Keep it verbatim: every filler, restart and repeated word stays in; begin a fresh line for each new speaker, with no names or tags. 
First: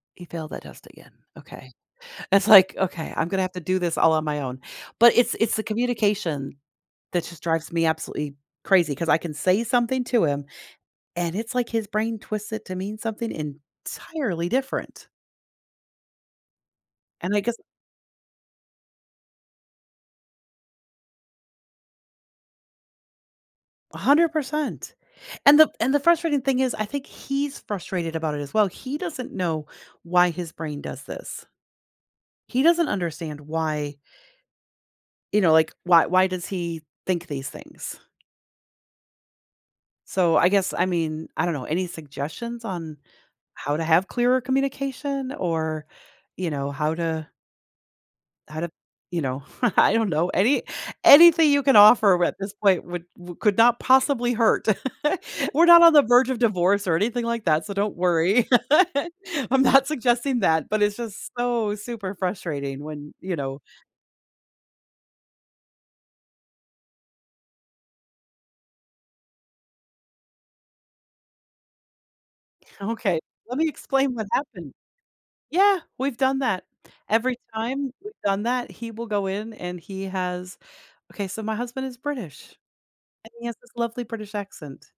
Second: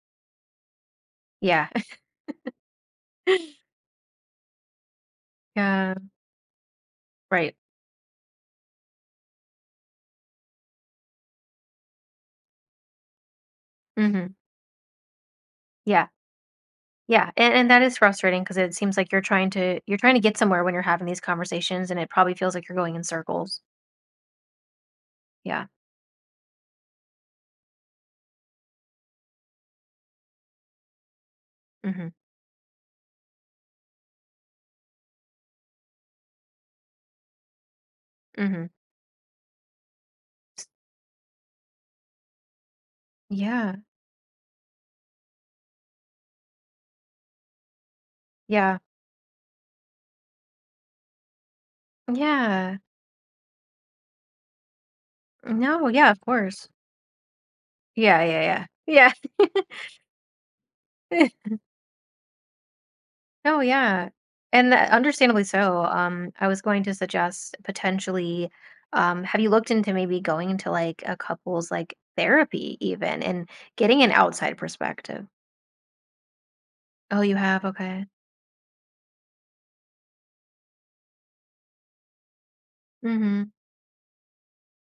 He failed that test again
Yeah.
okay. It's like, okay, I'm gonna have to do this all on my own, but it's it's the
Yeah.
communication that just
Right.
drives me absolutely crazy 'cause I can say something to him, and it's, like, his brain twisted to mean something
Mhm.
entirely different.
Yeah. Yeah,
And I
and
guess
and that is frustrating 'cause it seems like you're trying to you're trying to get somewhere when you're having these conversations, and it probably feels like you're going in circles.
a hundred percent. And
Yeah.
the and the frustrating thing is I think he's frustrated about it as well, he doesn't know why his brain does this.
Mhm.
He doesn't understand why you know, like, why why does he think these things.
Mhm.
So, I guess I mean, I don't know, any suggestions on how
Yeah.
to have clearer communication? Or, you know, how to how to,
Yeah.
you know, I don't know, any anything you can offer r at this
Yeah.
point w would could not possibly hurt. We're not
No,
on the
yeah, of
verge of
course.
divorce or anything like that, so don't
Yeah,
worry.
yeah, yeah, yeah.
I'm not suggesting that, but it's just so super frustrating when, you
Oh,
know
yeah, and, uh, understandably so, um, I was going to suggest potentially, um have you looked into maybe going into, like, a couple's, like, therapy
Okay.
even and
Let me
getting an
explain what
outside
happened.
perspective?
Yeah, we've done that.
Oh,
Every
you have?
time
Okay.
we've done that, he will go in and he has Okay, so my husband is British, and he
Mhm.
has this lovely British accent.